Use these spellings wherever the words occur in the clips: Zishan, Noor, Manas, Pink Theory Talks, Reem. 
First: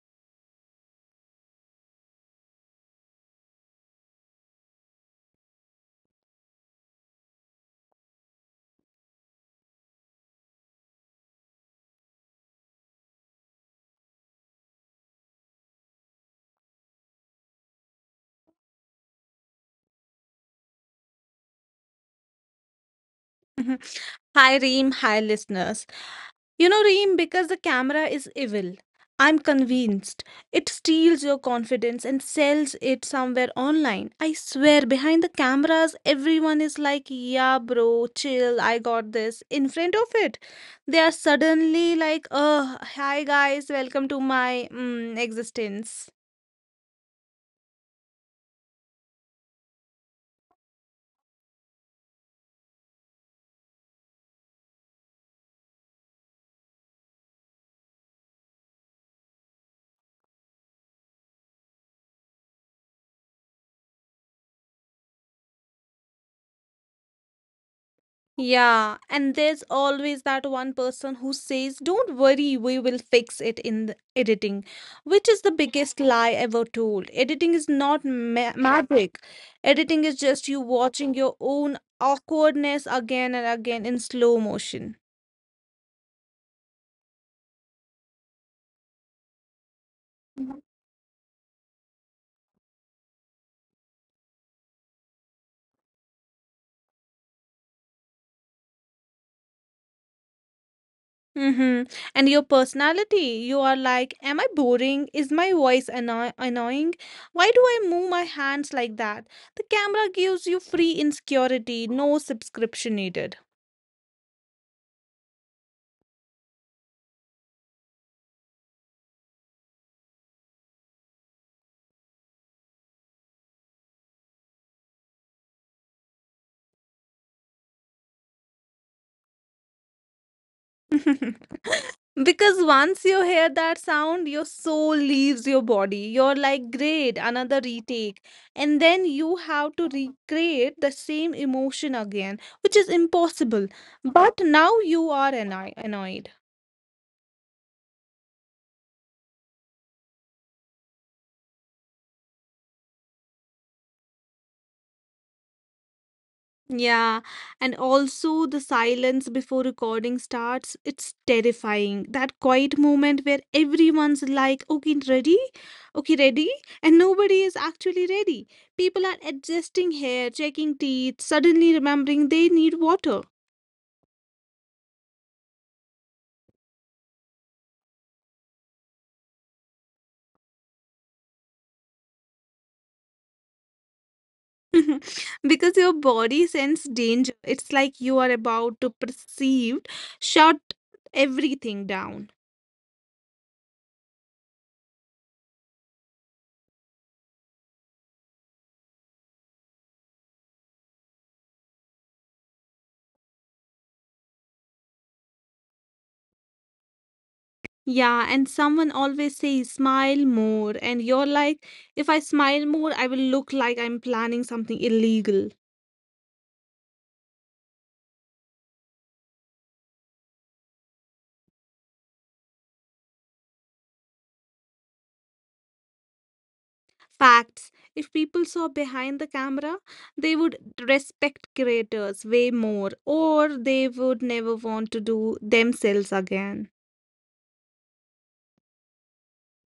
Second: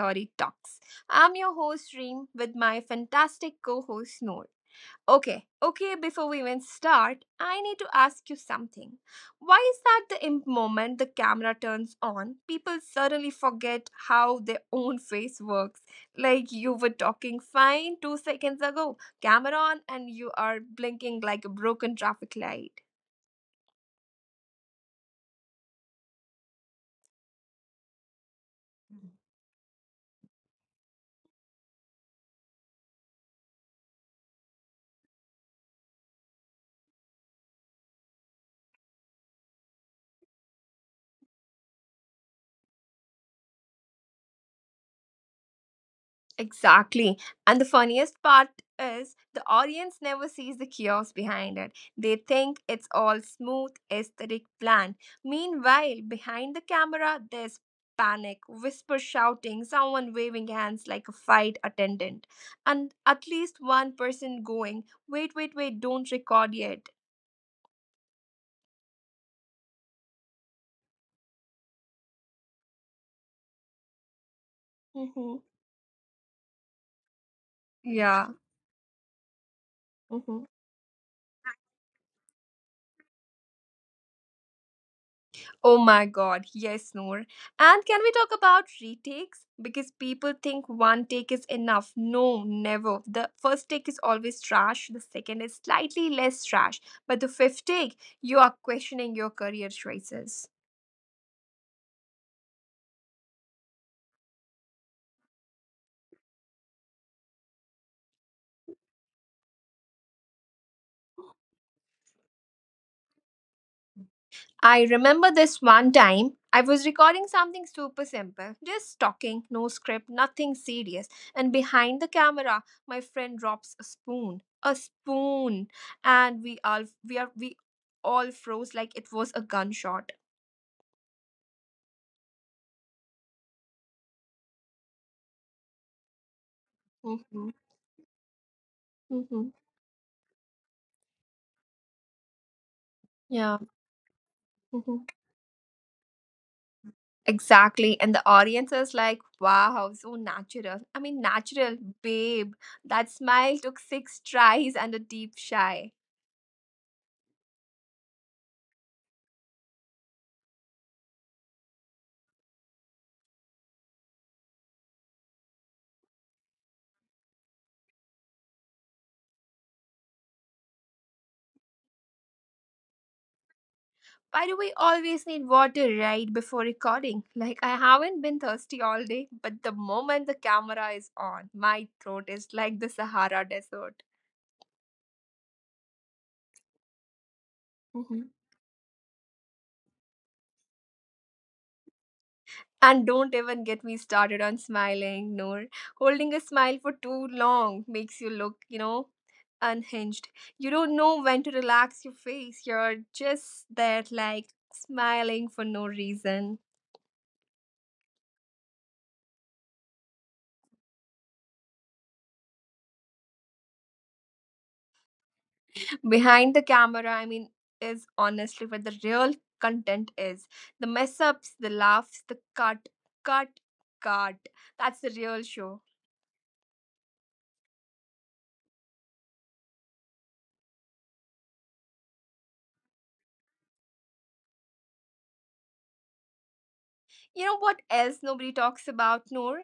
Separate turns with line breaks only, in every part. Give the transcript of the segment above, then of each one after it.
Theory Talks. I'm your host, Reem, with my fantastic co host, Noor. Okay, okay, before we even start, I need to ask you something. Why is that the moment the camera turns on, people suddenly forget how their own face works? Like you were talking fine 2 seconds ago, camera on, and you are blinking like a broken traffic light.
Mhm. Hi, Reem. Hi, listeners. You know, Reem, because the camera is evil,
Mhm.
I'm convinced it steals your confidence and sells it somewhere online. I swear, behind the cameras, everyone is like, yeah, bro, chill, I got this. In front of it, they are suddenly like, oh, hi, guys, welcome to my existence.
Exactly. And the funniest part is the audience never sees the chaos behind it. They think it's all smooth, aesthetic plan. Meanwhile, behind the camera, there's panic, whisper shouting, someone waving hands like a fight attendant, and at least one person going, "Wait, wait, wait, don't record yet."
Yeah, and there's always that one person who says, don't worry, we will fix it in the editing, which
hmm
is the biggest lie ever told. Editing is not
Yeah.
ma magic. Editing is
hmm
just you watching your own awkwardness again and again in slow motion.
Oh my god, yes, Noor. And can we talk about retakes? Because people think one take is enough. No, never. The first take is always trash, the second is slightly less trash, but the fifth take, you are questioning your career choices.
Mm-hmm. And your personality, you are like, am I boring? Is my voice annoying? Why do I move my hands like that? The camera gives you free insecurity, no subscription needed.
I remember this one time. I was recording something super simple, just talking, no script, nothing serious. And behind the camera, my friend drops a spoon, and we all froze like it was a gunshot.
Because once you hear that sound, your soul leaves your body. You're like, great,
hmm
another retake. And then
hmm
you have to recreate the same emotion again, which is
Yeah.
impossible. But now
hmm
you are annoyed.
Exactly. And the audience is like, "Wow, so natural." I mean, natural, babe. That smile took 6 tries and a deep sigh.
Yeah, and also the silence before recording starts, it's terrifying. That quiet moment where everyone's like, okay, ready? Okay, ready? And nobody is actually ready. People are adjusting hair, checking teeth, suddenly remembering they need water.
Why do we always need water right before recording? Like, I haven't been thirsty all day, but the moment the camera is on, my throat is like the Sahara Desert.
Because your body senses danger. It's like you are
Mhm.
about to perceive, shut everything down.
And don't even get me started on smiling, Noor. Holding a smile for too long makes you look, unhinged. You don't know when to relax your face. You're just there, like, smiling for no reason.
Yeah, and someone always says smile more, and you're like, if I smile more, I will look like I'm planning something illegal.
Behind the camera, I mean, is honestly where the real content is. The mess ups, the laughs, the cut cut cut. That's the real show.
Facts. If people saw behind the camera, they would respect creators way more, or they would never want to do themselves again.
You know what else nobody talks about, Noor?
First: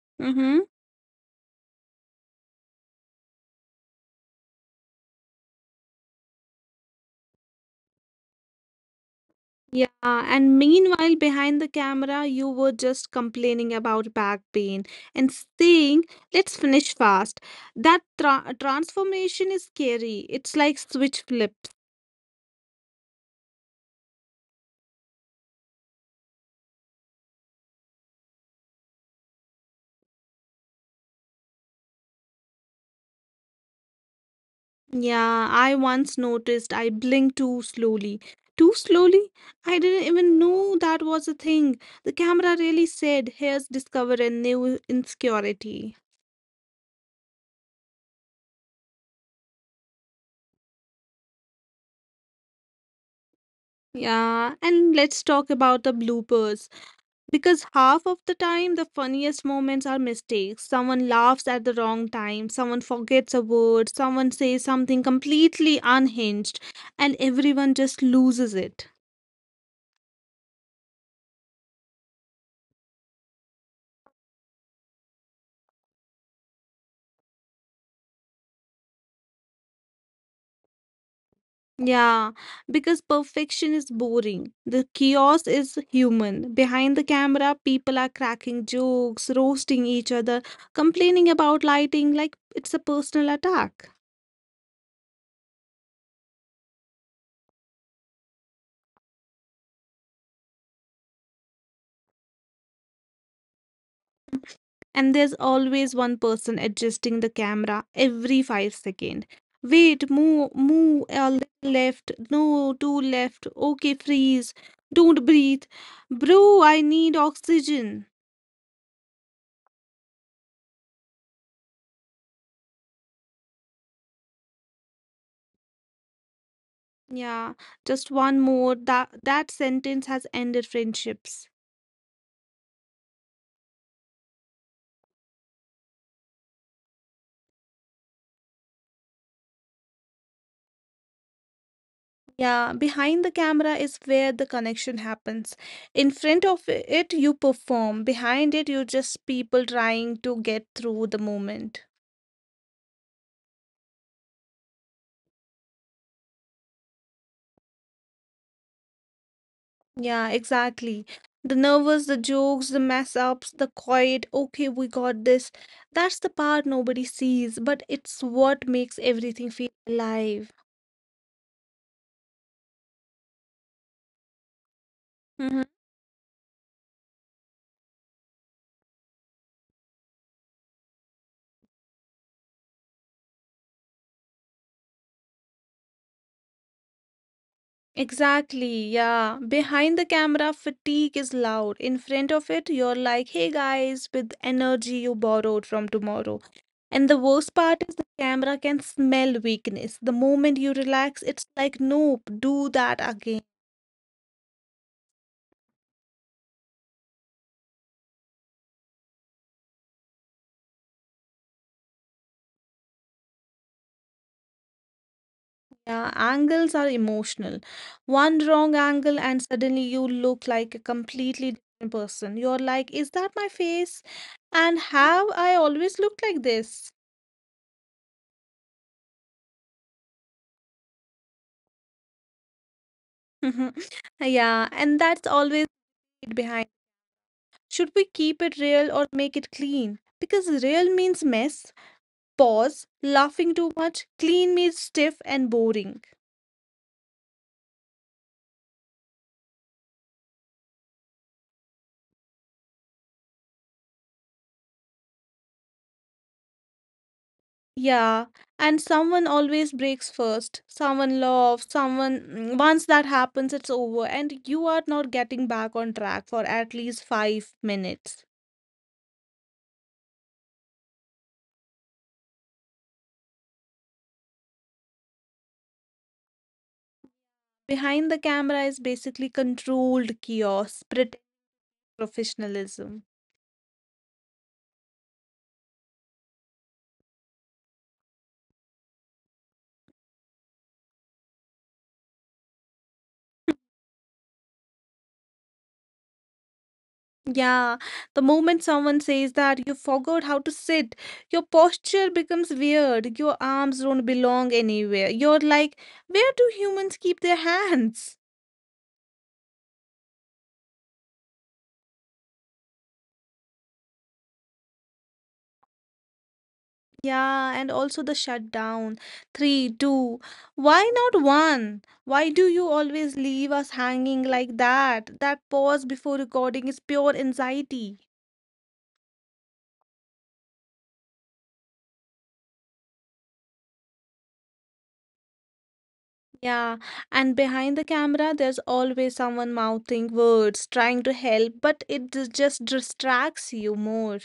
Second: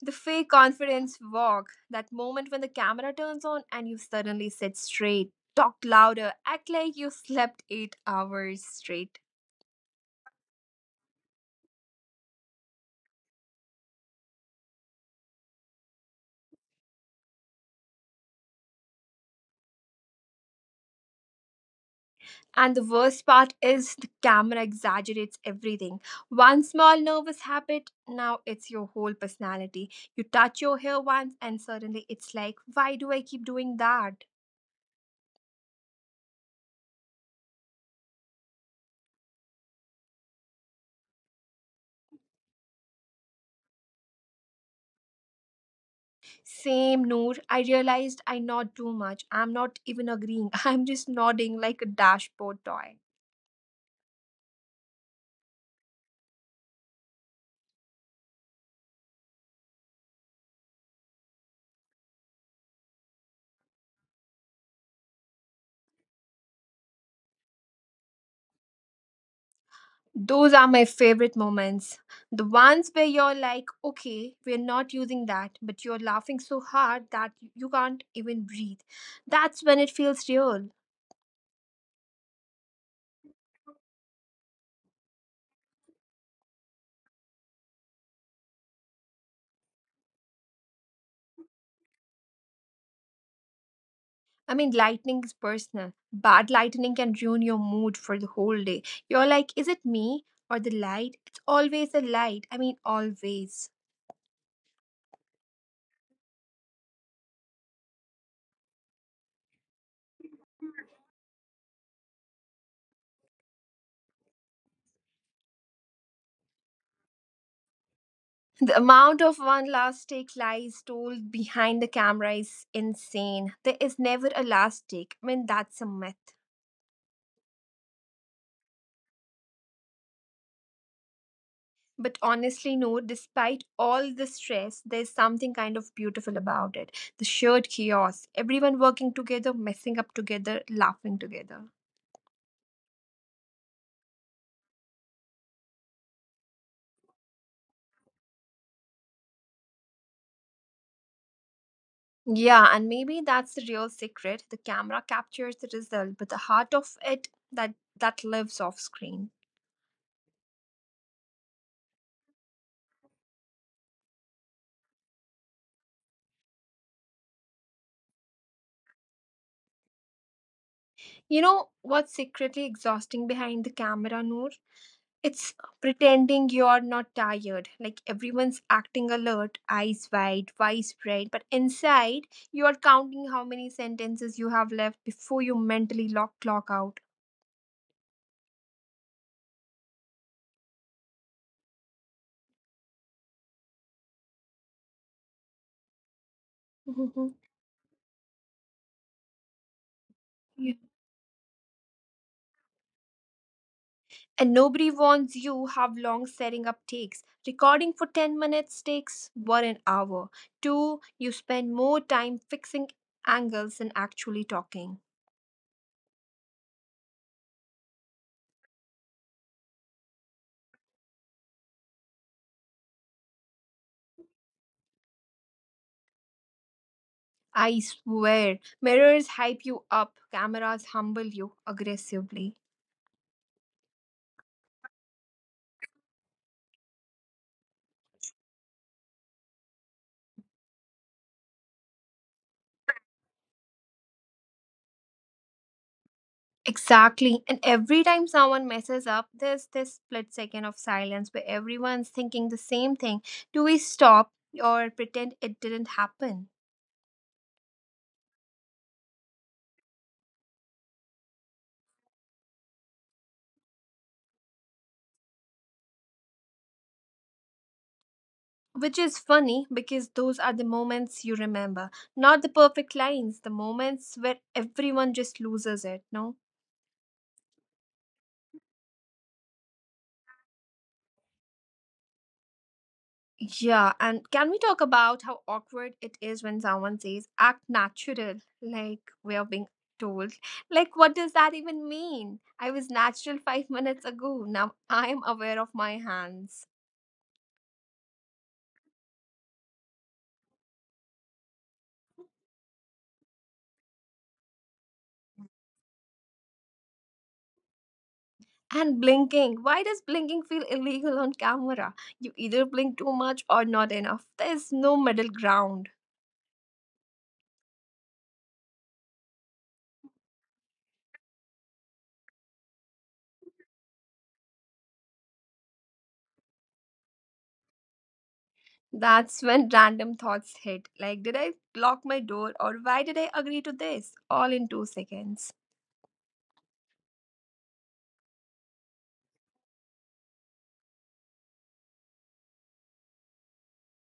The fake
Mm-hmm.
confidence walk. That moment when the camera turns on and you suddenly sit straight, talk louder, act like you slept 8 hours straight.
Yeah, and meanwhile, behind the camera, you were just complaining about back pain and saying, let's finish fast. That transformation is scary. It's like switch flips.
And the worst part is the camera exaggerates everything. One small nervous habit, now it's your whole personality. You touch your hair once, and suddenly it's like, why do I keep doing that?
Yeah, I once noticed I blinked too slowly. Too slowly? I didn't even know that was a thing. The camera really said, here's discover a new insecurity.
Same, Noor. I realized I nod too much. I'm not even agreeing, I'm just nodding like a dashboard toy.
Yeah, and let's talk about the bloopers. Because half of the time, the funniest moments are mistakes. Someone laughs at the wrong time, someone forgets a word, someone says something completely unhinged, and everyone just loses it.
Those are my favorite moments. The ones where you're like, okay, we're not using that, but you're laughing so hard that you can't even breathe. That's when it feels real.
Yeah, because perfection is boring. The chaos is human. Behind the camera, people are cracking jokes, roasting each other, complaining about lighting like it's a personal attack.
I mean, lightning is personal. Bad lightning can ruin your mood for the whole day. You're like, is it me or the light? It's always the light. I mean, always.
And there's always one person adjusting the camera every 5 seconds. Wait, move, move a little left. No, two left. Okay, freeze. Don't breathe, bro. I need oxygen.
The amount of one last take lies told behind the camera is insane. There is never a last take. I mean, that's a myth.
Yeah, just one more. That sentence has ended friendships.
But honestly, no, despite all the stress, there's something kind of beautiful about it. The shared chaos, everyone working together, messing up together, laughing together.
Yeah, behind the camera is where the connection happens. In front of it, you perform. Behind it, you're just people trying to get through the moment.
Yeah, and maybe that's the real secret. The camera captures the result, but the heart of it, that lives off screen.
Yeah, exactly. The nervous, the jokes, the mess ups, the quiet, okay, we got this. That's the part nobody sees, but it's what makes everything feel alive.
You know what's secretly exhausting behind the camera, Noor?
Hmm.
It's pretending you're not tired. Like everyone's acting alert, eyes wide, voice bright, but inside you are counting how many sentences you have left before you mentally lock clock out.
Exactly, yeah. Behind the camera, fatigue is loud. In front of it, you're like, hey guys, with energy you borrowed from tomorrow. And the worst part is the camera can smell weakness. The moment you relax, it's like, nope, do that again.
And nobody warns you how long setting up takes. Recording for 10 minutes takes 1 an hour. 2. You spend more time fixing angles than actually talking.
Yeah, angles are emotional. One wrong angle, and suddenly you look like a completely different person. You're like, is that my face? And have I always looked like this?
I swear, mirrors hype you up, cameras humble you aggressively.
Yeah, and that's always it behind. Should we keep it real or make it clean? Because real means mess, pause, laughing too much, clean means stiff and boring.
Exactly. And every time someone messes up, there's this split second of silence where everyone's thinking the same thing. Do we stop or pretend it didn't happen?
Yeah, and someone always breaks first. Someone loves someone once that happens, it's over, and you are not getting back on track for at least 5 minutes.
Which is funny because those are the moments you remember, not the perfect lines, the moments where everyone just loses it, no?
Behind the camera is basically controlled chaos, pretend professionalism.
Yeah, and can we talk about how awkward it is when someone says act natural? Like we are being told. Like, what does that even mean? I was natural five minutes ago. Now I'm aware of my hands.
Yeah, the moment someone says that, you forgot how to sit, your posture becomes weird, your arms don't belong anywhere. You're like, where do humans keep their hands?
And blinking. Why does blinking feel illegal on camera? You either blink too much or not enough. There's no middle ground.
Yeah, and also the shutdown. Three, two. Why not one? Why do you always leave us hanging like that? That pause before recording is pure anxiety.
That's when random thoughts hit like, did I lock my door or why did I agree to this? All in 2 seconds.
Yeah, and behind the camera, there's always someone mouthing words, trying to help, but it just distracts you more.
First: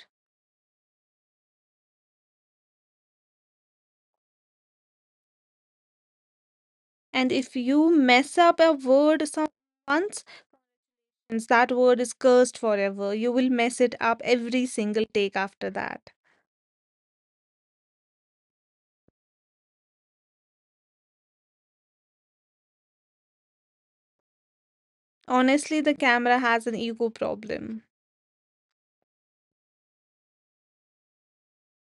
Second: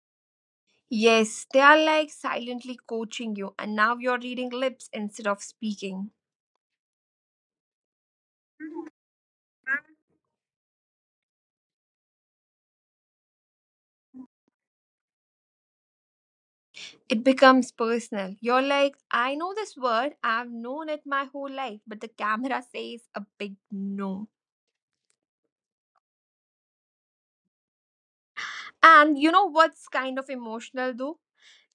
Yes, they are like silently coaching you, and now you're reading lips instead of speaking.
And if you mess up a word some once, that word is cursed forever. You will mess it up every single take after that.
It becomes personal. You're like, I know this word, I've known it my whole life, but the camera says a big no.
Honestly, the camera has an ego problem.
And you know what's kind of emotional though?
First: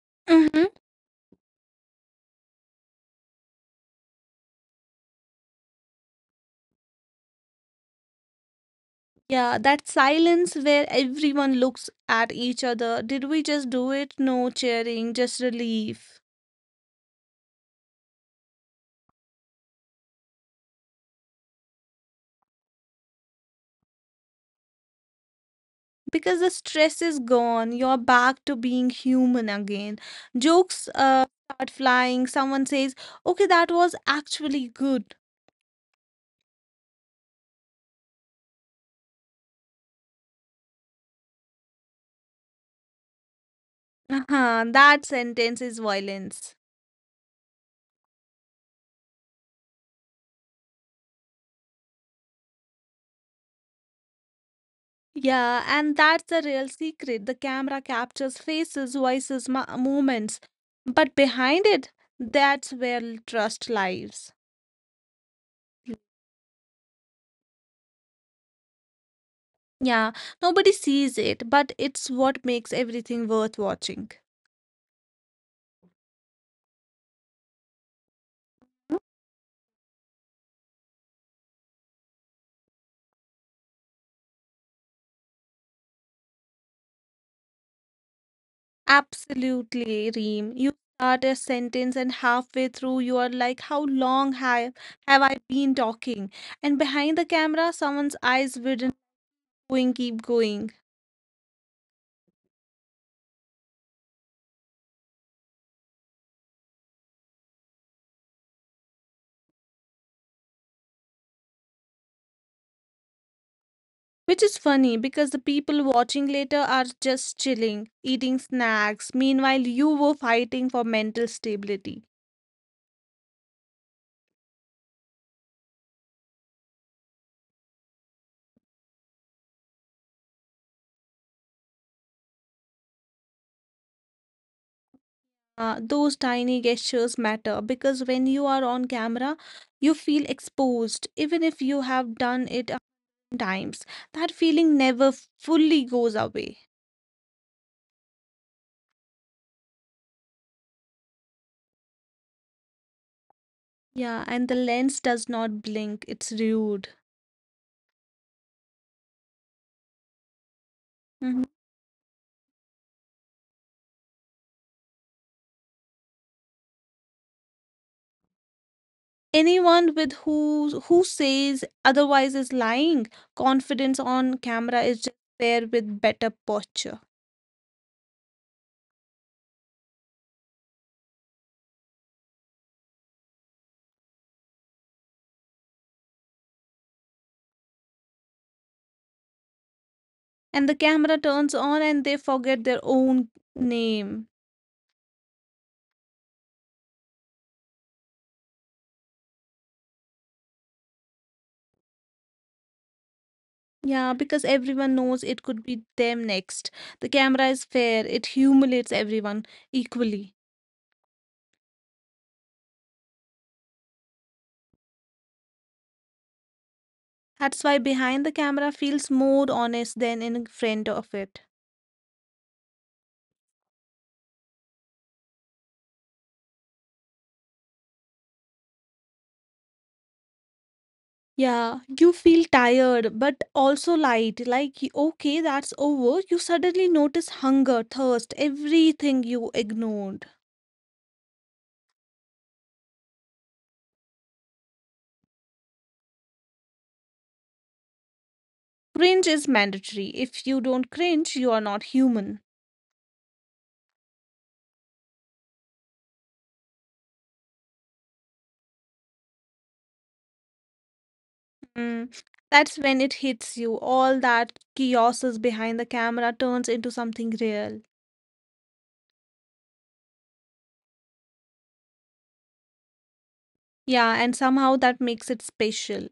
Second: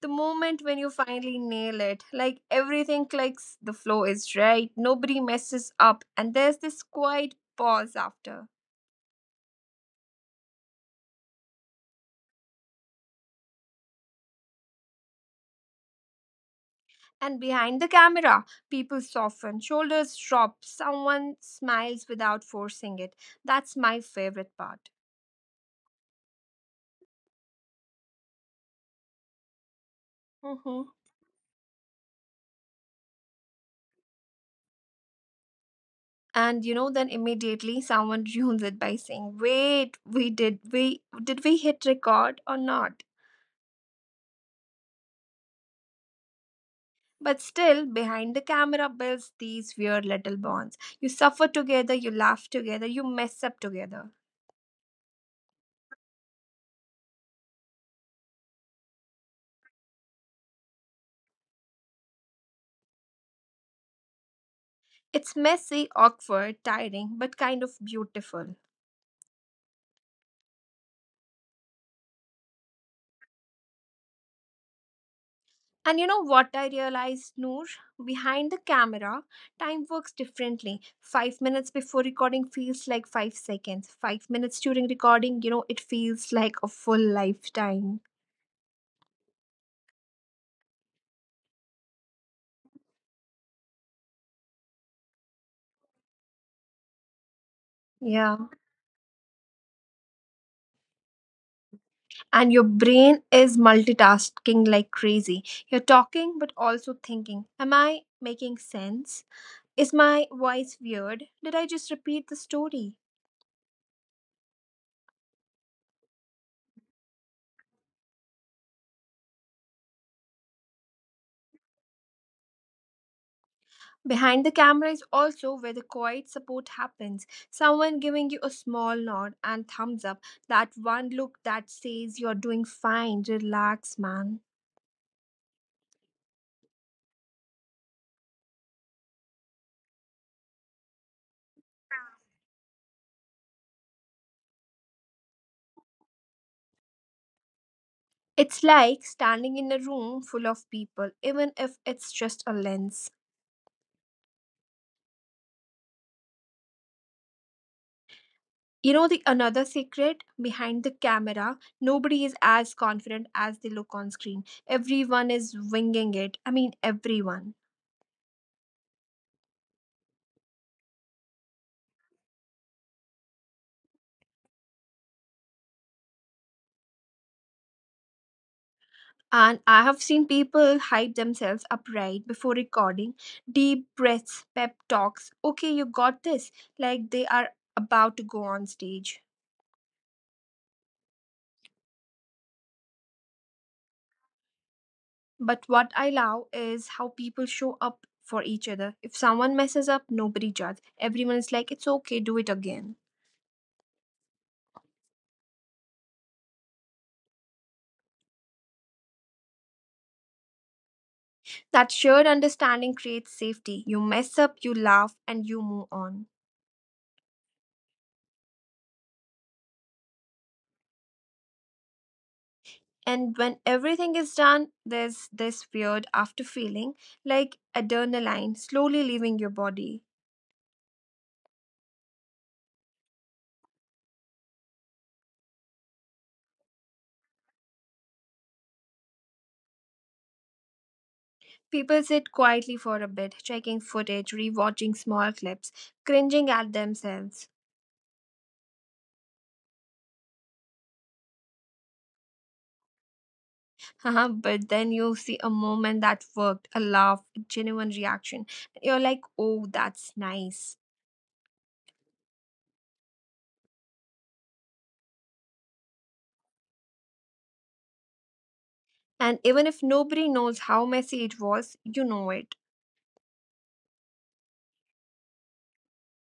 The moment
Mm-hmm.
when you finally nail it, like everything clicks, the flow is right, nobody messes up, and there's this quiet pause after.
Yeah, that silence where everyone looks at each other. Did we just do it? No cheering, just relief.
And behind the camera, people soften, shoulders drop, someone smiles without forcing it. That's my favorite part.
Because the stress is gone, you're back to being human again.
hmm
Jokes start flying. Someone says, okay, that was actually good.
and you know then immediately someone ruins it by saying, wait, we did we hit record or not?
Uh-huh, that sentence is violence.
But still, behind the camera builds these weird little bonds. You suffer together, you laugh together, you mess up together.
Yeah, and that's the real secret. The camera captures faces, voices, movements, but behind it, that's where trust lies.
It's messy, awkward, tiring, but kind of beautiful.
Yeah, nobody sees it, but it's what makes everything worth watching.
And you know what I realized, Noor? Behind the camera, time works differently. 5 minutes before recording feels like 5 seconds. 5 minutes during recording, it feels like a full lifetime.
Absolutely, Reem. You start a sentence, and halfway through, you are like, how long have I been talking? And behind the
Yeah.
camera, someone's eyes wouldn't going, keep going.
And your brain is multitasking like crazy. You're talking but also thinking, am I making sense? Is my voice weird? Did I just repeat the story?
Which is funny because the people watching later are just chilling, eating snacks. Meanwhile, you were fighting for mental stability.
Behind the camera is also where the quiet support happens. Someone giving you a small nod and thumbs up, that one look that says you're doing fine, relax, man.
Those tiny gestures matter because when you are on camera, you feel exposed, even if you have done it 100 times. That feeling never fully goes away.
It's like standing in a room full of people, even if it's just a lens.
Yeah, and the lens does not blink, it's rude.
You know the another secret behind the camera,
Mm-hmm.
nobody is as confident as they look on screen. Everyone is winging it. I mean everyone.
Anyone with who says otherwise is lying. Confidence on camera is just there with better posture.
And I have seen people hype themselves up right before recording, deep breaths, pep talks. Okay, you got this. Like they are about to go on stage.
And the camera turns on and they forget their own name.
But what I love is how people show up for each other. If someone messes up, nobody judges. Everyone is like, it's okay, do it again.
Yeah, because everyone knows it could be them next. The camera is fair, it humiliates everyone equally.
That shared understanding creates safety. You mess up, you laugh, and you move on.
That's why behind the camera feels more honest than in front of it.
And when everything is done, there's this weird after feeling, like adrenaline slowly leaving your body.
Yeah, you feel tired but also light. Like, okay, that's over. You suddenly notice hunger, thirst, everything you ignored.
People sit quietly for a bit, checking footage, rewatching small clips, cringing at themselves.
Cringe is mandatory. If you don't cringe, you are not human.
But then you see a moment that worked, a laugh, a genuine reaction. You're like, oh, that's nice.
Mm. That's when it hits you. All that chaos is behind the camera turns into something real.
And even if nobody knows how messy it was, you know it.
Yeah, and somehow that makes it special.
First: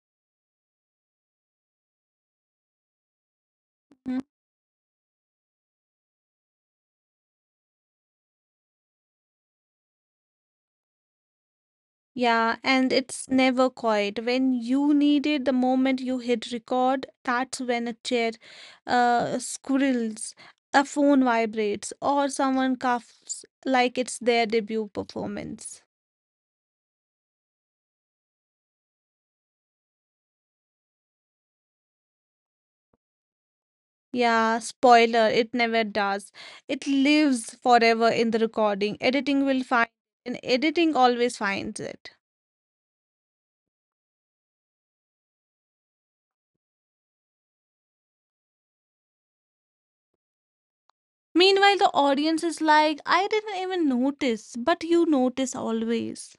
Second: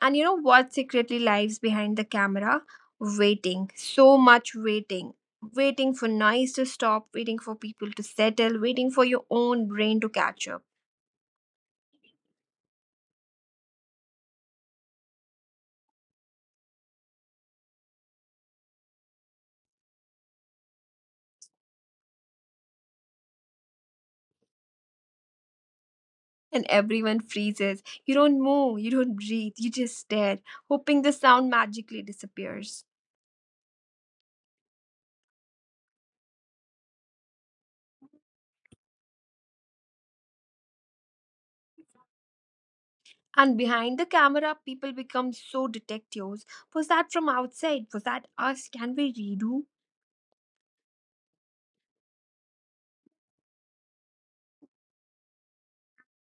And you know what secretly lives behind the camera? Waiting. So much waiting. Waiting for noise to stop, waiting for people to settle, waiting for your own brain to catch up.
Yeah, and it's never quiet. When you need it, the moment you hit record, that's when a chair squirrels, a phone vibrates, or someone coughs like it's their debut performance.
And everyone freezes. You don't move, you don't breathe, you just stare, hoping the sound magically disappears.
Yeah, spoiler, it never does. It lives forever in the recording. Editing always finds it.
And behind the camera, people become so detectives. Was that from outside? Was that us? Can we redo?
Meanwhile, the audience is like, I didn't even notice, but you notice always.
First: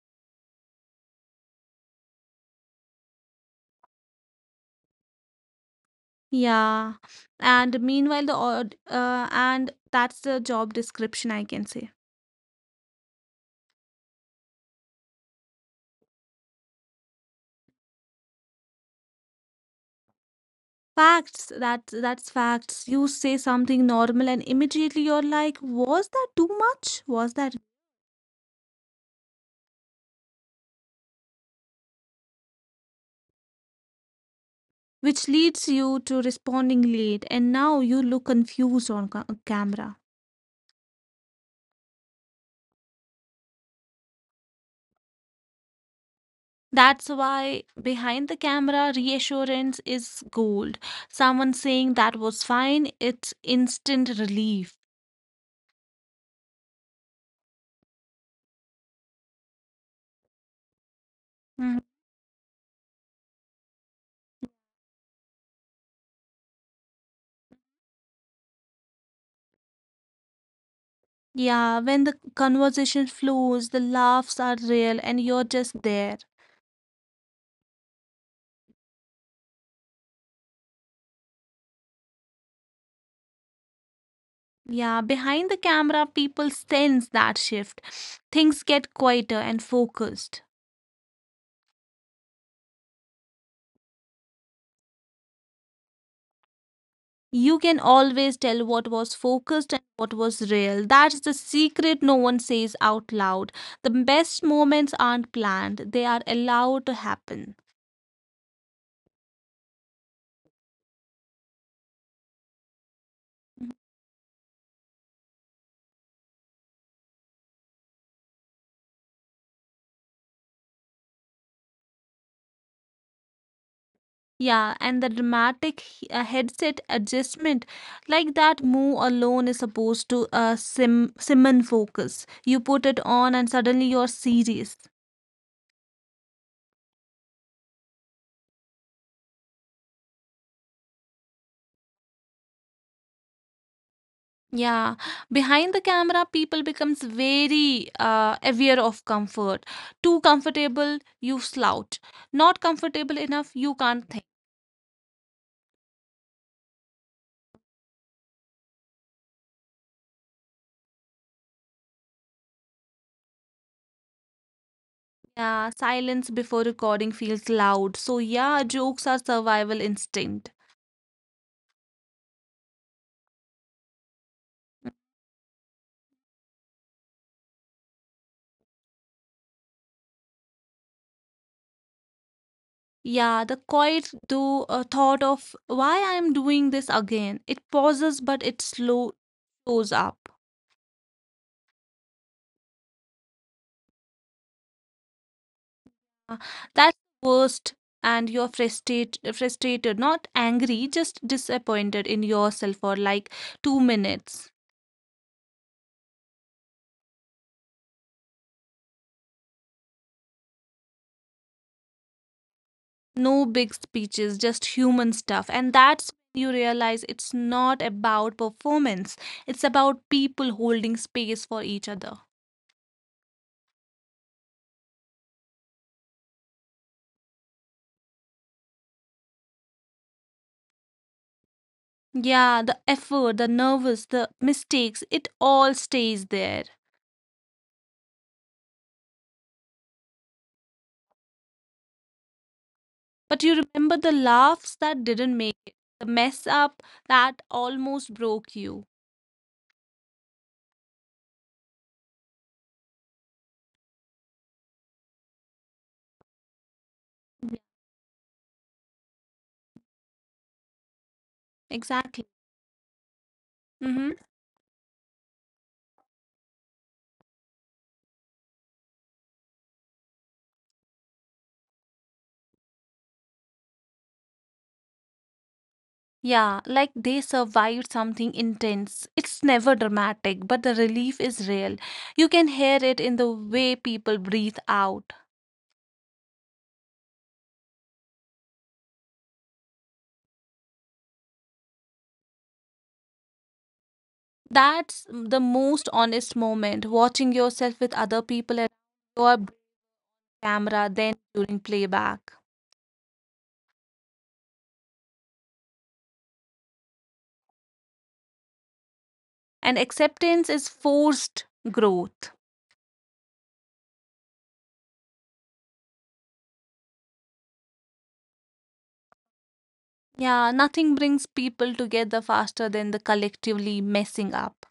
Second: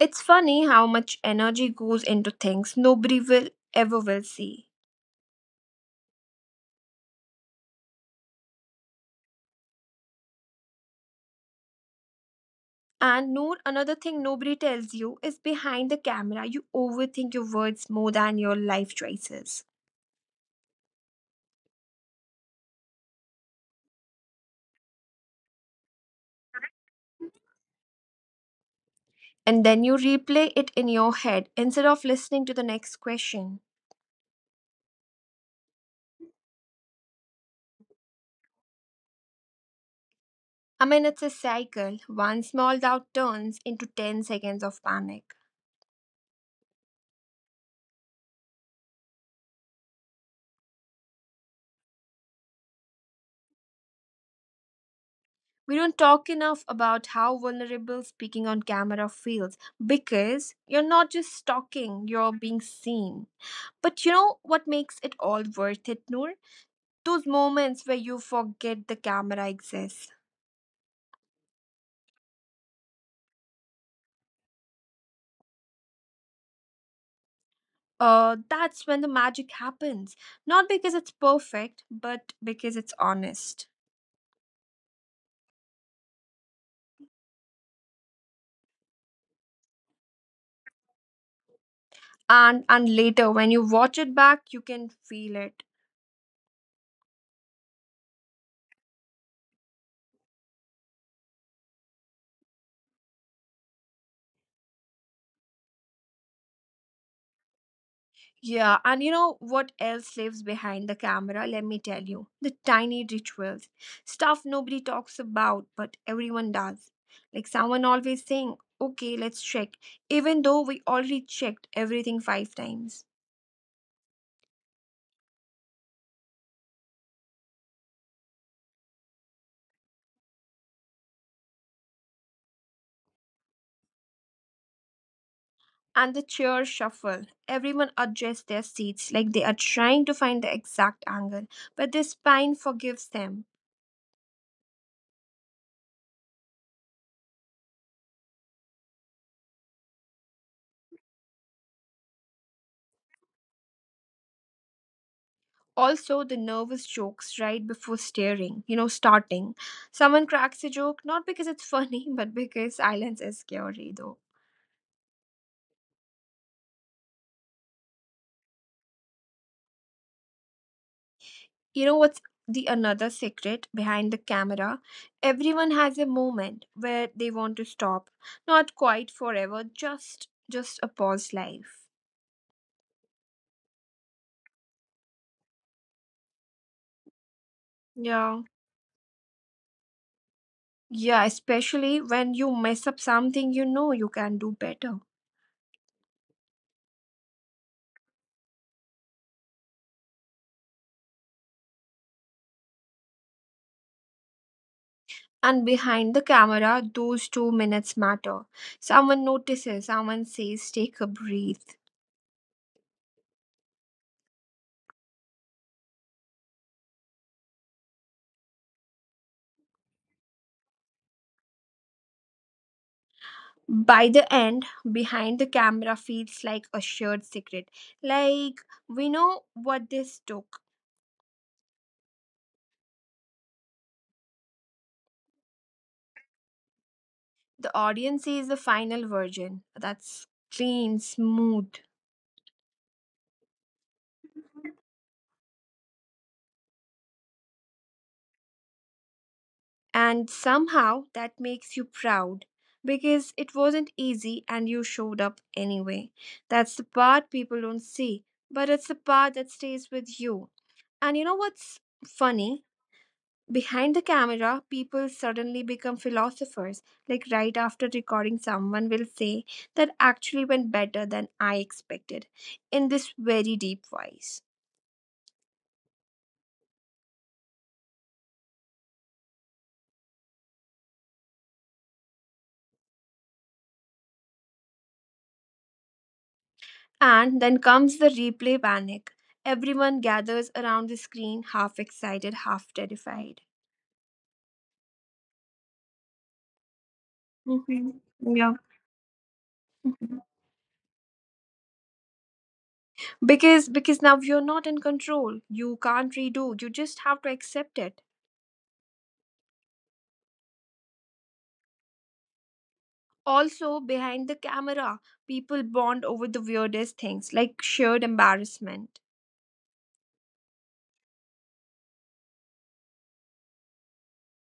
It's funny how much energy goes into things nobody will ever will see.
Yeah, and meanwhile, the odd and that's the job description, I can say.
And Noor, another thing nobody tells you is behind the camera, you overthink your words more than your life choices.
Facts, that's facts. You say something normal and immediately you're like, was that too much? Was that,
And then you replay it in your head instead of listening to the next question.
which leads you to responding late, and now you look confused on camera.
I mean, it's a cycle. One small doubt turns into 10 seconds of panic.
That's why behind the camera reassurance is gold. Someone saying that was fine, it's instant relief.
We don't talk enough about how vulnerable speaking on camera feels because you're not just talking, you're being seen. But you know what makes it all worth it, Noor? Those moments where you forget the camera exists.
Yeah, when the conversation flows, the laughs are real and you're just there.
That's when the magic happens. Not because it's perfect, but because it's honest.
Yeah, behind the camera, people sense that shift. Things get quieter and focused.
And later when you watch it back, you can feel it.
You can always tell what was focused and what was real. That's the secret no one says out loud. The best moments aren't planned, they are allowed to happen.
Yeah, and you know what else lives behind the camera? Let me tell you. The tiny rituals. Stuff nobody talks about, but everyone does. Like someone always saying, okay, let's check, even though we already checked everything 5 times.
Yeah, and the dramatic headset adjustment, like that move alone is supposed to sim summon focus. You put it on and suddenly you're serious.
And the chairs shuffle. Everyone adjusts their seats like they are trying to find the exact angle, but their spine forgives them.
Yeah, behind the camera, people becomes very aware of comfort. Too comfortable, you slouch. Not comfortable enough, you can't think.
Also, the nervous jokes right before staring, starting. Someone cracks a joke, not because it's funny, but because silence is scary, though.
Yeah, silence before recording feels loud. So yeah, jokes are survival instinct.
You know what's the another secret behind the camera? Everyone has a moment where they want to stop. Not quite forever, just a pause life.
Yeah, the quiet thought of why I am doing this again. It pauses, but it
Yeah.
slow shows up.
Yeah, especially when you mess up something you know you can do better.
Uh, That's worst, and you're frustrated, not angry, just disappointed in yourself for like 2 minutes.
And behind the camera, those 2 minutes matter. Someone notices, someone says, take a breath.
No big speeches, just human stuff, and that's when you realize it's not about performance. It's about people holding space for each other.
By the end, behind the camera feels like a shared secret. Like, we know what this took.
Yeah, the effort, the nervous, the mistakes, it all stays there.
The audience sees the final version that's clean, smooth.
But you remember the laughs that didn't make it, the mess up that almost broke you.
And somehow that makes you proud because it wasn't easy and you showed up anyway. That's the
Yeah.
part people don't see, but it's the part that stays with you. And you know what's
Exactly.
funny?
Mm-hmm.
Behind the camera, people suddenly become philosophers. Like right after recording, someone will say, "That actually went better than I expected," in this very deep voice.
Yeah, like they survived something intense. It's never dramatic, but the relief is real. You can hear it in the way people breathe out.
And then comes the replay panic. Everyone gathers around the screen, half excited, half terrified.
That's the most honest moment, watching yourself with other
Mhm.
people at
Yeah.
your
Mhm.
camera, then during playback.
Because now you're not in control. You can't redo. You just have to accept it.
And acceptance is forced growth.
Also, behind the camera, people bond over the weirdest things, like shared embarrassment.
Yeah, nothing brings people together faster than the collectively messing up.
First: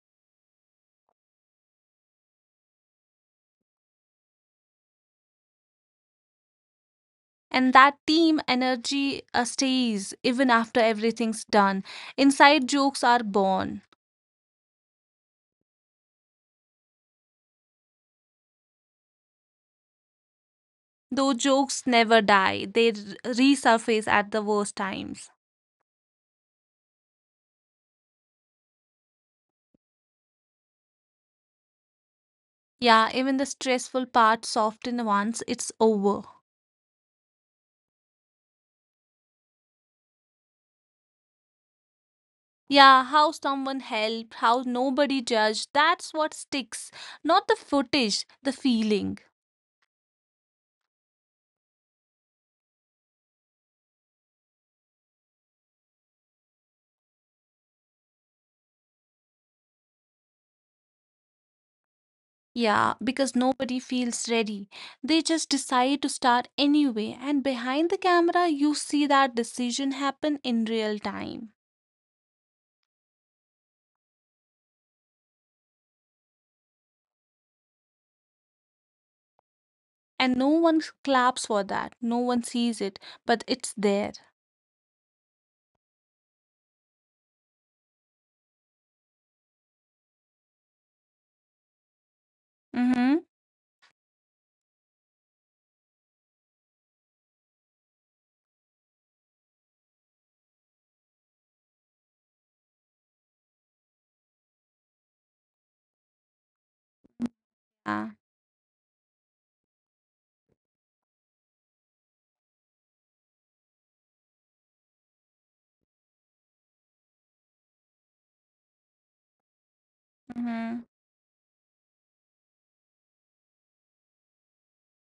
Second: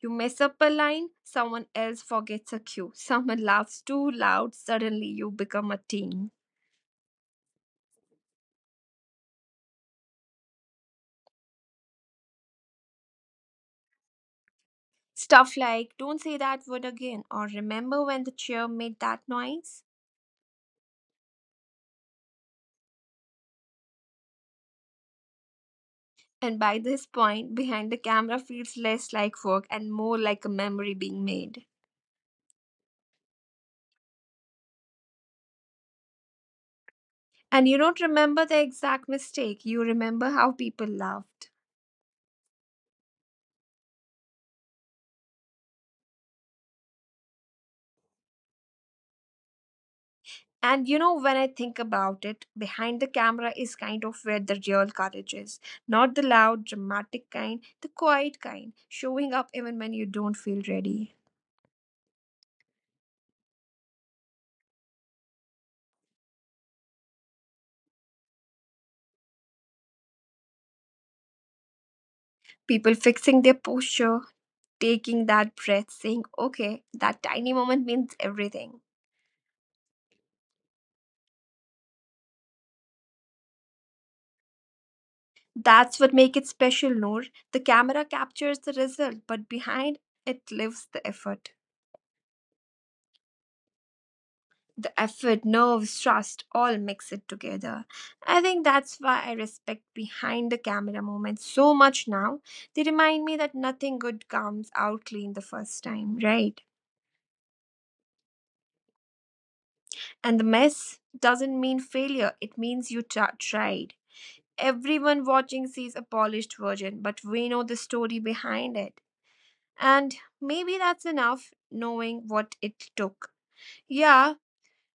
You mess up a line, someone else forgets a cue. Someone laughs too loud, suddenly you become a team.
And that team energy stays even after everything's done. Inside jokes are born.
Stuff like, don't say that word again, or remember when the chair made that noise?
Those jokes never die, they resurface at the worst times.
And by this point, behind the camera feels less like work and more like a memory being made.
Yeah, even the stressful part soften once it's over.
And you don't remember the exact mistake, you remember how people laughed.
Yeah, how someone helped, how nobody judged, that's what sticks. Not the footage, the feeling.
And you know, when I think about it, behind the camera is kind of where the real courage is. Not the loud, dramatic kind, the quiet kind, showing up even when you don't feel ready.
Yeah, because nobody feels ready. They just decide to start anyway, and behind the camera, you see that decision happen in real time.
People fixing their posture, taking that breath, saying, okay, that tiny moment means everything.
And no one claps for that, no one sees it, but it's there.
That's what makes it special, Noor. The camera captures the result, but behind it lives the effort.
Mm-hmm.
The effort, nerves, trust, all mix it together. I think that's why I respect behind the camera moments so much now. They remind me that nothing good comes out clean the first time, right?
Yeah.
And the mess doesn't mean failure, it means you tried. Everyone watching sees a polished version, but we know the story behind it. And
Mm-hmm.
maybe that's enough, knowing what it took. Yeah,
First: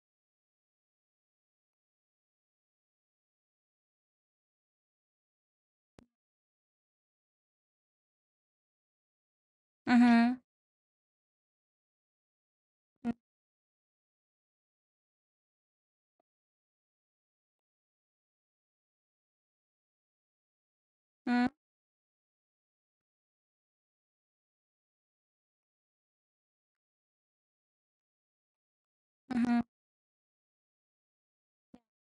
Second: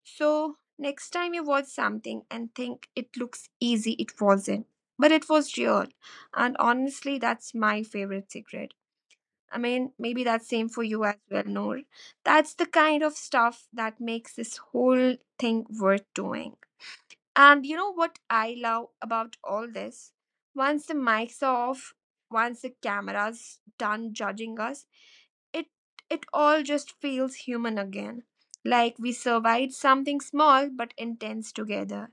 so next time you watch something and think it looks easy, it wasn't. But it was real. And honestly, that's my favorite secret. I mean, maybe
Mm-hmm.
that's same for you as well, Noor. That's the kind of stuff that makes this whole thing worth doing. And you know what I love about all this? Once the mics
Mm-hmm.
are off, once the camera's done judging us, it it all just feels human again. Like we
Mm-hmm.
survived something small but intense together.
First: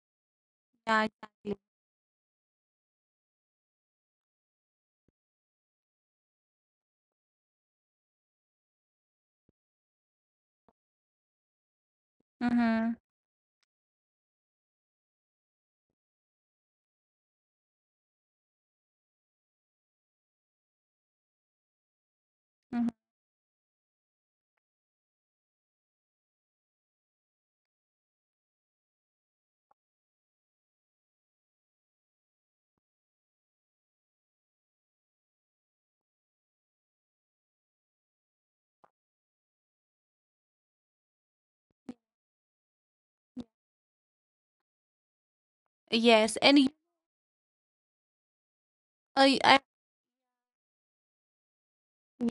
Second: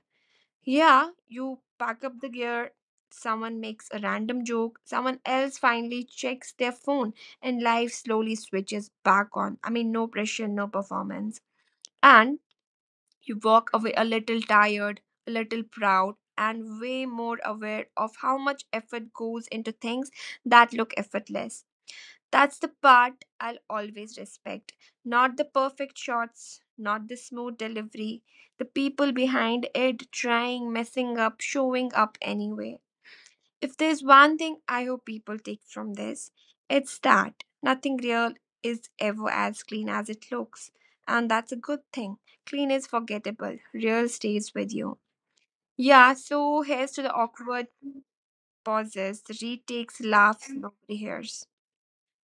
Yeah,
Yeah,
exactly.
you pack up the gear, someone makes a random joke, someone else finally checks their phone, and life slowly switches back on. I mean, no pressure, no performance. And
Mm-hmm.
you walk away a little tired, a little proud, and way more aware of how much effort goes into things that look effortless. That's the
Mm-hmm.
part I'll always respect. Not the perfect shots, not the smooth delivery, the people behind it trying, messing up, showing up anyway. If there's one thing I hope people take from this, it's that nothing real is ever as clean as it looks. And that's a good thing. Clean is forgettable, real stays with you. Yeah,
Yes,
so
and
here's to the awkward pauses, the
I,
retakes, laughs nobody hears.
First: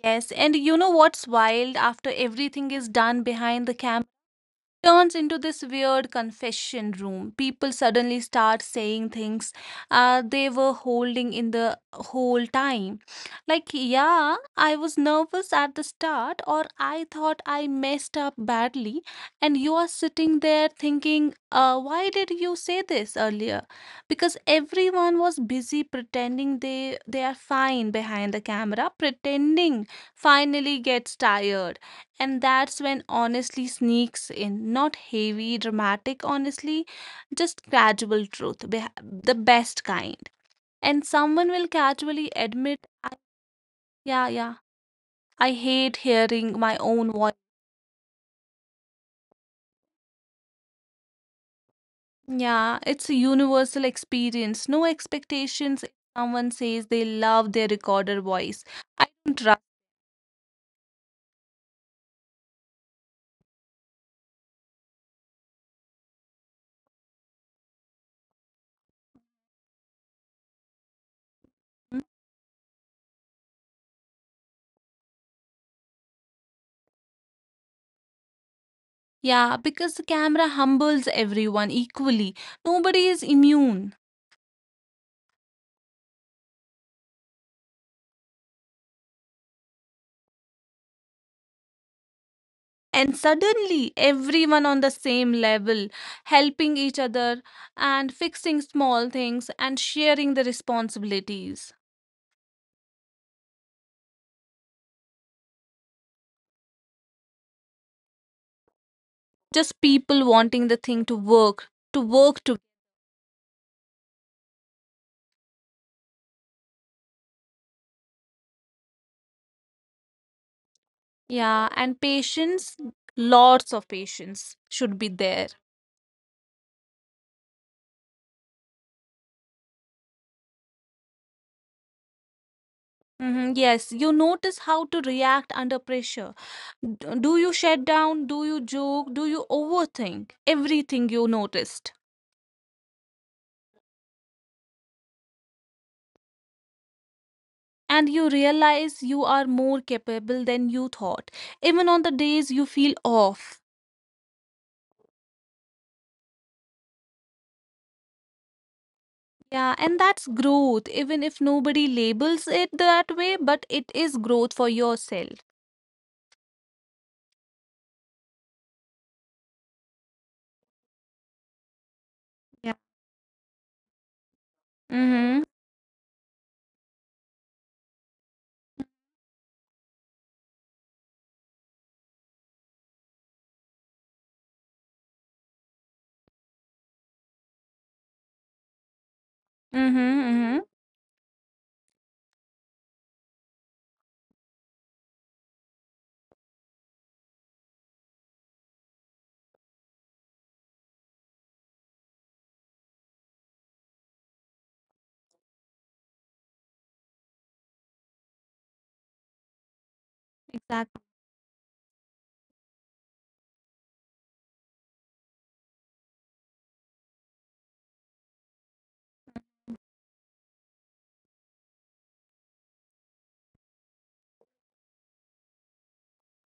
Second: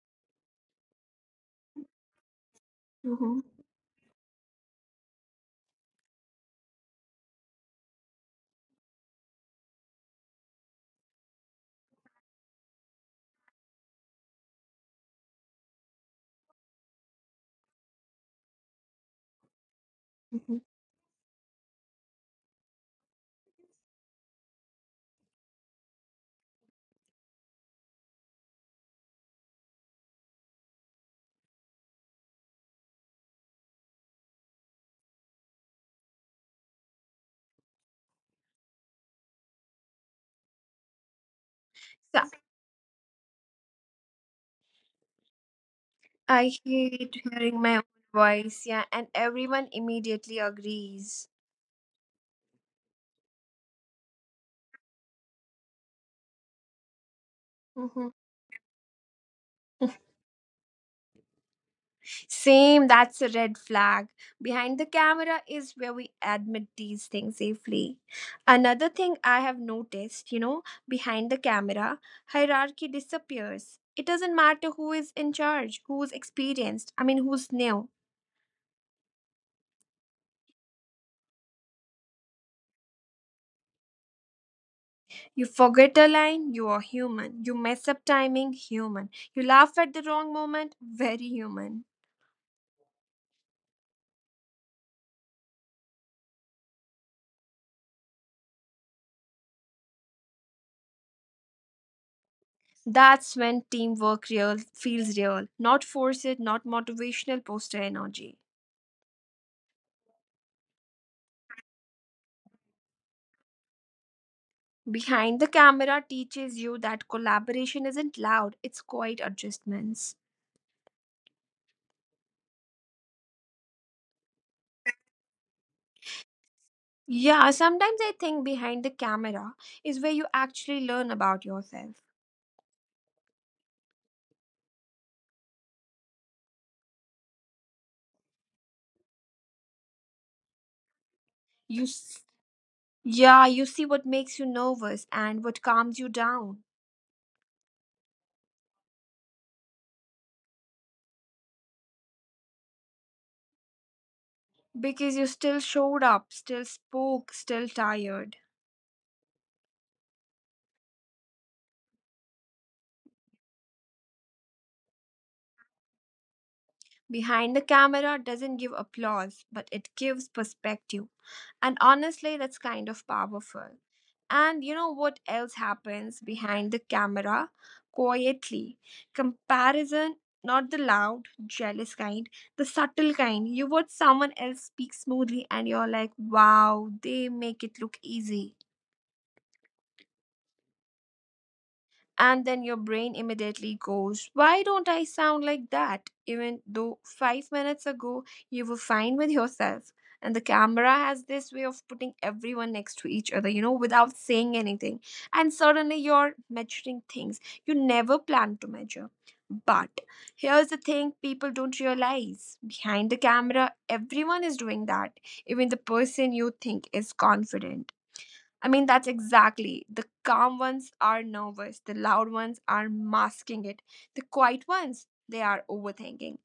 yes, and you know what's wild? After everything is done
Mhm,
behind the camera, turns into this weird confession room. People suddenly start saying things they were holding in the whole time. Like, yeah, I was nervous at the start, or I thought I messed up badly. And you are sitting
mhm.
there thinking, why did you say this earlier? Because everyone was busy pretending they are fine behind the camera, pretending finally gets tired, and that's when honestly sneaks in. Not heavy, dramatic, honestly, just gradual truth, the best kind. And someone will
So
casually admit, yeah, yeah, I hate hearing
I
my own
hate
voice.
hearing my own voice, yeah, and everyone immediately agrees.
Yeah, it's a universal experience. No expectations. If someone says they love their
Mhm.
recorder voice, I don't trust.
Same, that's a red flag. Behind the camera is where we admit these things safely. Another thing I have noticed, you know, behind the camera, hierarchy disappears. It doesn't matter who is in charge, who's experienced, I mean, who's new.
Yeah, because the camera humbles everyone equally. Nobody is immune.
You forget a line, you are human. You mess up timing, human. You laugh at the wrong moment, very human.
And suddenly everyone on the same level, helping each other and fixing small things and sharing the responsibilities,
That's when teamwork real feels real, not forced, not motivational poster energy.
just people wanting the thing to work to work to
Behind the camera teaches you that collaboration isn't loud, it's quiet adjustments.
Yeah, and patience, lots of patience should be there.
Yeah, sometimes I think behind the camera is where you actually learn about yourself.
Mhm, yes, you notice how to react under pressure. Do you shut down, do you joke, do you overthink everything you
You
noticed,
s- yeah, you see what makes you nervous and what calms you down
and you realize you are more capable than you thought, even on the days you feel off.
because you still showed up, still spoke, still tired.
Yeah, and that's growth, even if nobody labels it that way, but it is growth for yourself.
Behind the camera doesn't give applause, but it gives perspective. And honestly, that's
Yeah.
kind of powerful. And you know what
Mm-hmm.
else happens behind the camera? Quietly. Comparison, not the loud, jealous kind, the subtle kind. You watch someone else speak smoothly and you're like, wow, they make it look easy.
Mm-hmm. Mm-hmm.
And then your brain immediately goes, why don't I sound like that? Even though five minutes ago you were fine with yourself. And the camera has this way of putting everyone next to each other, you know, without saying anything. And suddenly you're measuring things you never planned to measure. But here's the
Exactly.
thing people don't realize, behind the camera, everyone is doing that, even the person you think is confident. I mean, that's exactly. The calm ones are nervous, the loud ones are masking it, the quiet ones, they are overthinking.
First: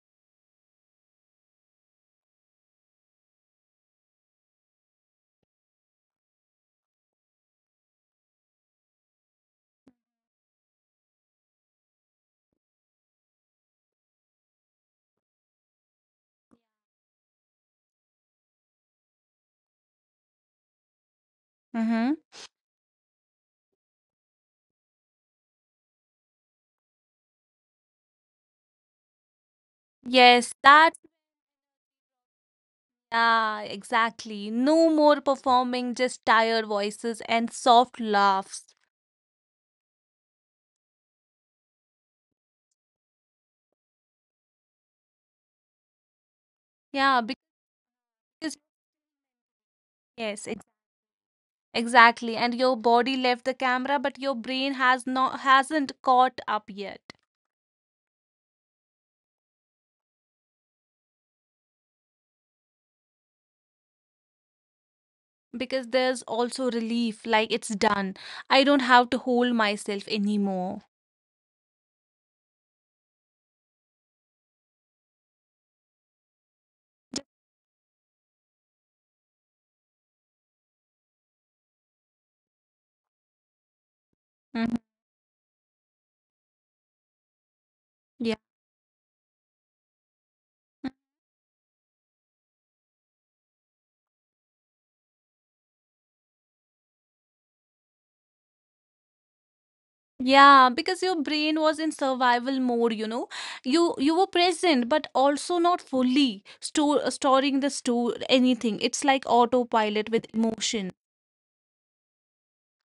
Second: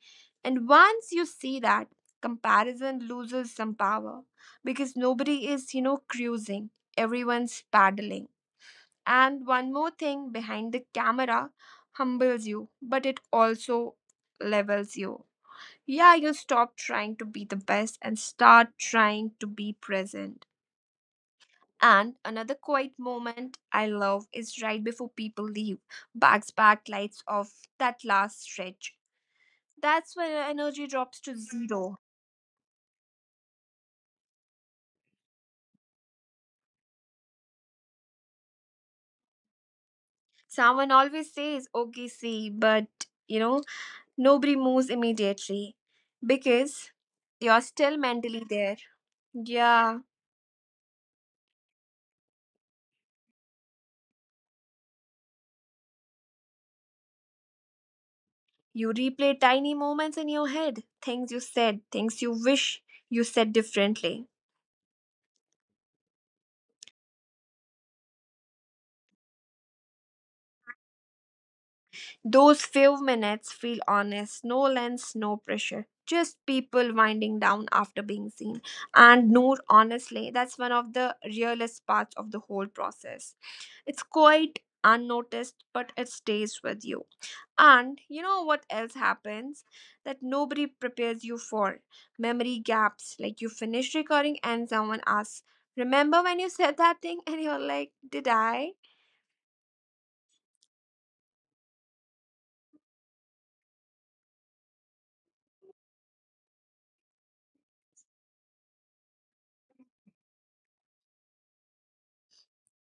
And once you see that, comparison loses some power because nobody is, you know, cruising, everyone's paddling. And one more thing, behind the camera humbles you, but it also levels you. Yeah, you stop trying to be the best and start trying to be present.
Mm-hmm.
And another quiet moment I love is right before people leave, bags packed, lights off, that last stretch. That's when
Yes,
energy
that,
drops to zero.
yeah, exactly. No more performing, just tired voices and soft laughs.
Someone always says, okay, see, but you know, nobody moves immediately because
Yeah,
you're still mentally
because
there. Yeah,
yes, exactly, and your body left the camera, but your brain hasn't caught up yet
you replay tiny moments in your head, things you said, things you wish you said differently.
because there's also relief, like it's done. I don't have to hold myself anymore.
Those few minutes feel honest, no lens, no pressure, just people winding down after being seen. And Noor, honestly, that's one of the realest parts of the whole process. It's quite
Mhm.
unnoticed, but it stays with you. And you
Yeah.
know what else happens that nobody prepares you for? Memory gaps. Like you finish recording and someone asks, remember when you said that thing? And you're like, did I?
Yeah, because your brain was in survival mode, you know. You were present, but also not fully store storing the store anything. It's like autopilot with emotion.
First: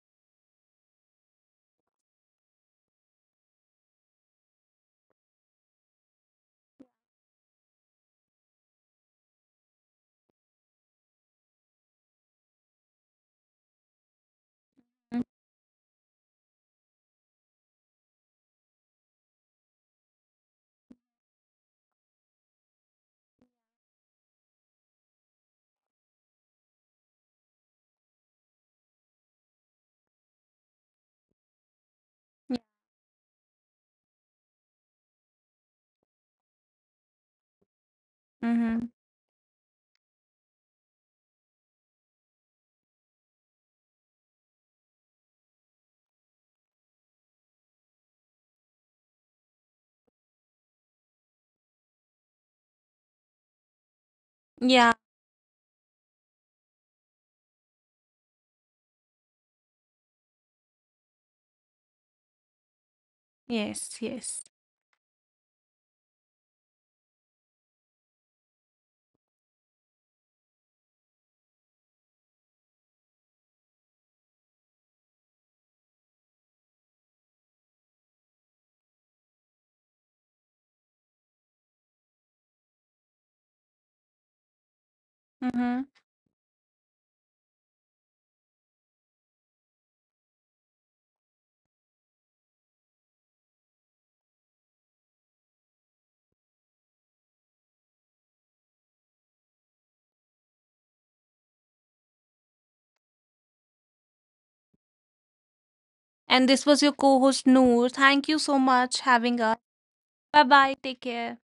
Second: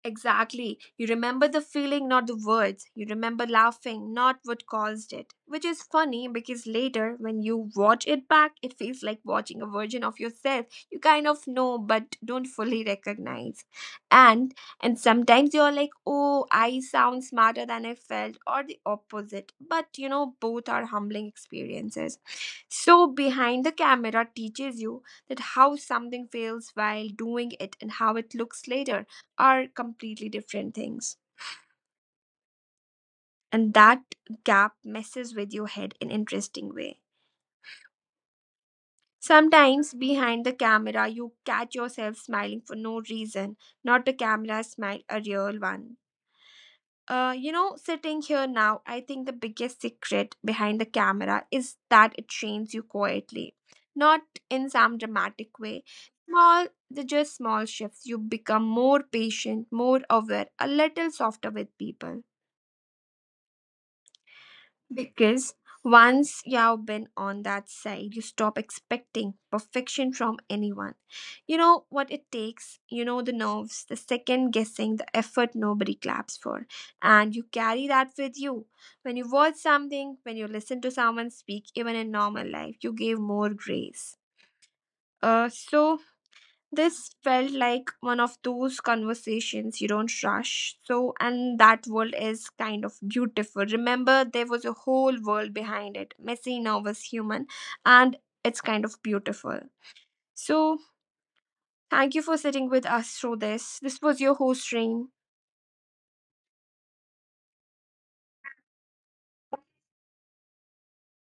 Exactly. You remember the feeling, not the words. You remember laughing, not what caused it. Which is funny because later, when you watch it back, it feels like watching a version of yourself you kind of know but don't fully recognize. And and
Mm,
sometimes you're like, "Oh, I sound smarter than I felt," or the opposite. But you know, both are humbling experiences. So behind the camera teaches you that how something feels while doing it and how it looks later are completely different things.
yeah.
And that gap messes with your head in interesting way.
Mm-hmm.
Sometimes behind the camera you catch yourself smiling for no reason, not a camera smile, a real one. You know, sitting here now, I think the biggest secret behind the camera is that it trains you quietly, not in
Yeah.
some dramatic way. Small, they're just small shifts. You become more patient, more aware, a little softer with people.
Yes. Yes.
Because once you've been on that side, you stop expecting perfection from anyone. You know what it takes, you know the nerves, the second guessing, the effort nobody claps for. And you carry that with you. When you watch something, when you listen to someone speak, even in normal life, you give more grace. Uh,
Mm-hmm.
so this felt like one of those conversations you don't rush. So, and that world is kind of beautiful. Remember, there was a whole world behind it, messy, nervous, human, and it's kind of beautiful. So, thank you for sitting with us through this. This was your host, Rain.
And this was your co host, Noor. Thank you so much having us. Bye bye. Take care.